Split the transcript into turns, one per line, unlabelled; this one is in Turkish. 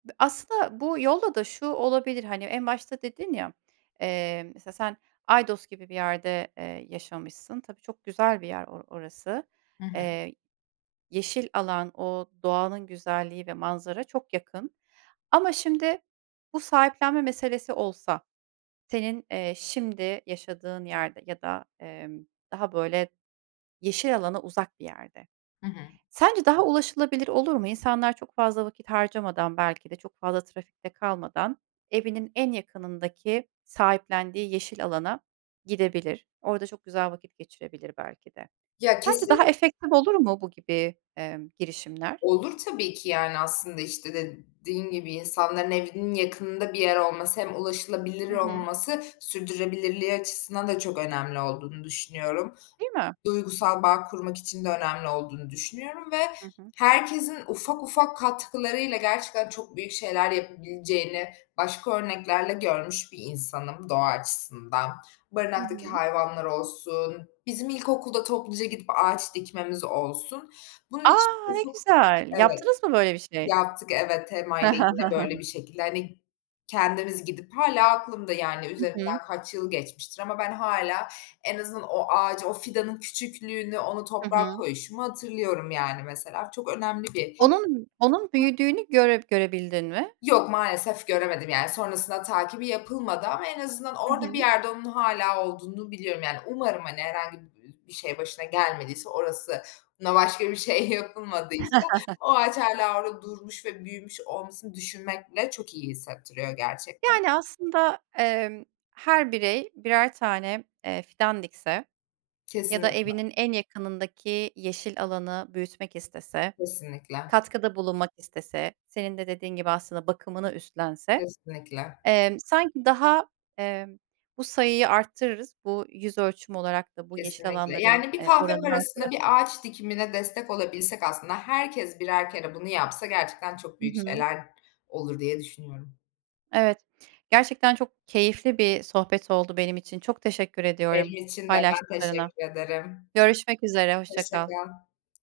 Aslında bu yolla da şu olabilir hani en başta dedin ya. Eee, mesela sen Aydos gibi bir yerde, eee, yaşamışsın. Tabii çok güzel bir yer o orası.
Hı hı.
Eee, yeşil alan o doğanın güzelliği ve manzara çok yakın. Ama şimdi bu sahiplenme meselesi olsa senin, eee, şimdi yaşadığın yerde ya da, emm, daha böyle yeşil alana uzak bir yerde
Hı hı.
sence daha ulaşılabilir olur mu? İnsanlar çok fazla vakit harcamadan belki de çok fazla trafikte kalmadan evinin en yakınındaki sahiplendiği yeşil alana gidebilir, orada çok güzel vakit geçirebilir belki de.
Ya
Sence daha
kesinli
efektif olur mu bu gibi, eee, girişimler?
Olur tabii ki. Yani aslında işte dediğin gibi insanların evinin yakınında bir yer olması hem ulaşılabilir
Hı hı.
olması sürdürülebilirliği açısından da çok önemli olduğunu düşünüyorum.
Değil mi?
Duygusal bağ kurmak için de önemli olduğunu düşünüyorum ve
Hı hı.
herkesin ufak ufak katkılarıyla gerçekten çok büyük şeyler yapabileceğini başka örneklerle görmüş bir insanım doğa açısından.
Hı
Barınaktaki
hı.
hayvanlar olsun, bizim ilkokulda topluca gidip ağaç dikmemiz olsun.
A,
Bunun için
ne
ufuk,
güzel.
evet,
Yaptınız mı böyle bir şey?
yaptık, evet. TEMA'yla yine böyle bir şekilde hani kendimiz gidip hâlâ aklımda yani
Hı hı.
üzerinden kaç yıl geçmiştir ama ben hâlâ en azından o ağacı, o fidanın küçüklüğünü, onu
Hı
toprağa
hı.
koyuşumu hatırlıyorum yani mesela çok önemli bir
Onun, onun büyüdüğünü
[unintelligible]
göre görebildin mi?
Yok, maalesef göremedim. Yani sonrasında takibi yapılmadı ama en az
Hı
orada bir
hı.
yerde onun hâlâ olduğunu biliyorum. Yani umarım hani herhangi bi bir şey başına gelmediyse, orasına başka bir şey yapılmadıysa o ağaç hâlâ orada durmuş ve büyümüş olmasını düşünmek bile çok iyi hissettiriyor gerçekten.
Yani aslında, eee, her birey birer tane, eee, fidan dikse ya da
Kesinlikle.
evinin en yakınındaki yeşil alanı büyütmek istese,
Kesinlikle.
katkıda bulunmak istese senin de dediğin gibi aslında bakımını üstlense,
Kesinlikle.
emm, sanki daha, eee, bu sayıyı arttırırız. Bu yüz ölçümü olarak da bu yeşil
Kesinlikle.
alanların,
Yani bir
eee,
kahve
oranını
parasına bir
arttırabiliriz.
ağaç dikimine destek olabilsek aslında herkes birer kere bunu yapsa gerçekten çok
Hı
büyük
hı.
şeyler olur diye düşünüyorum.
Evet. Gerçekten çok keyifli bir sohbet oldu benim için. Çok teşekkür ediyorum
Benim için de, ben
paylaştıklarına.
teşekkür ederim.
Görüşmek üzere, hoşça
Hoşça
kal.
kal.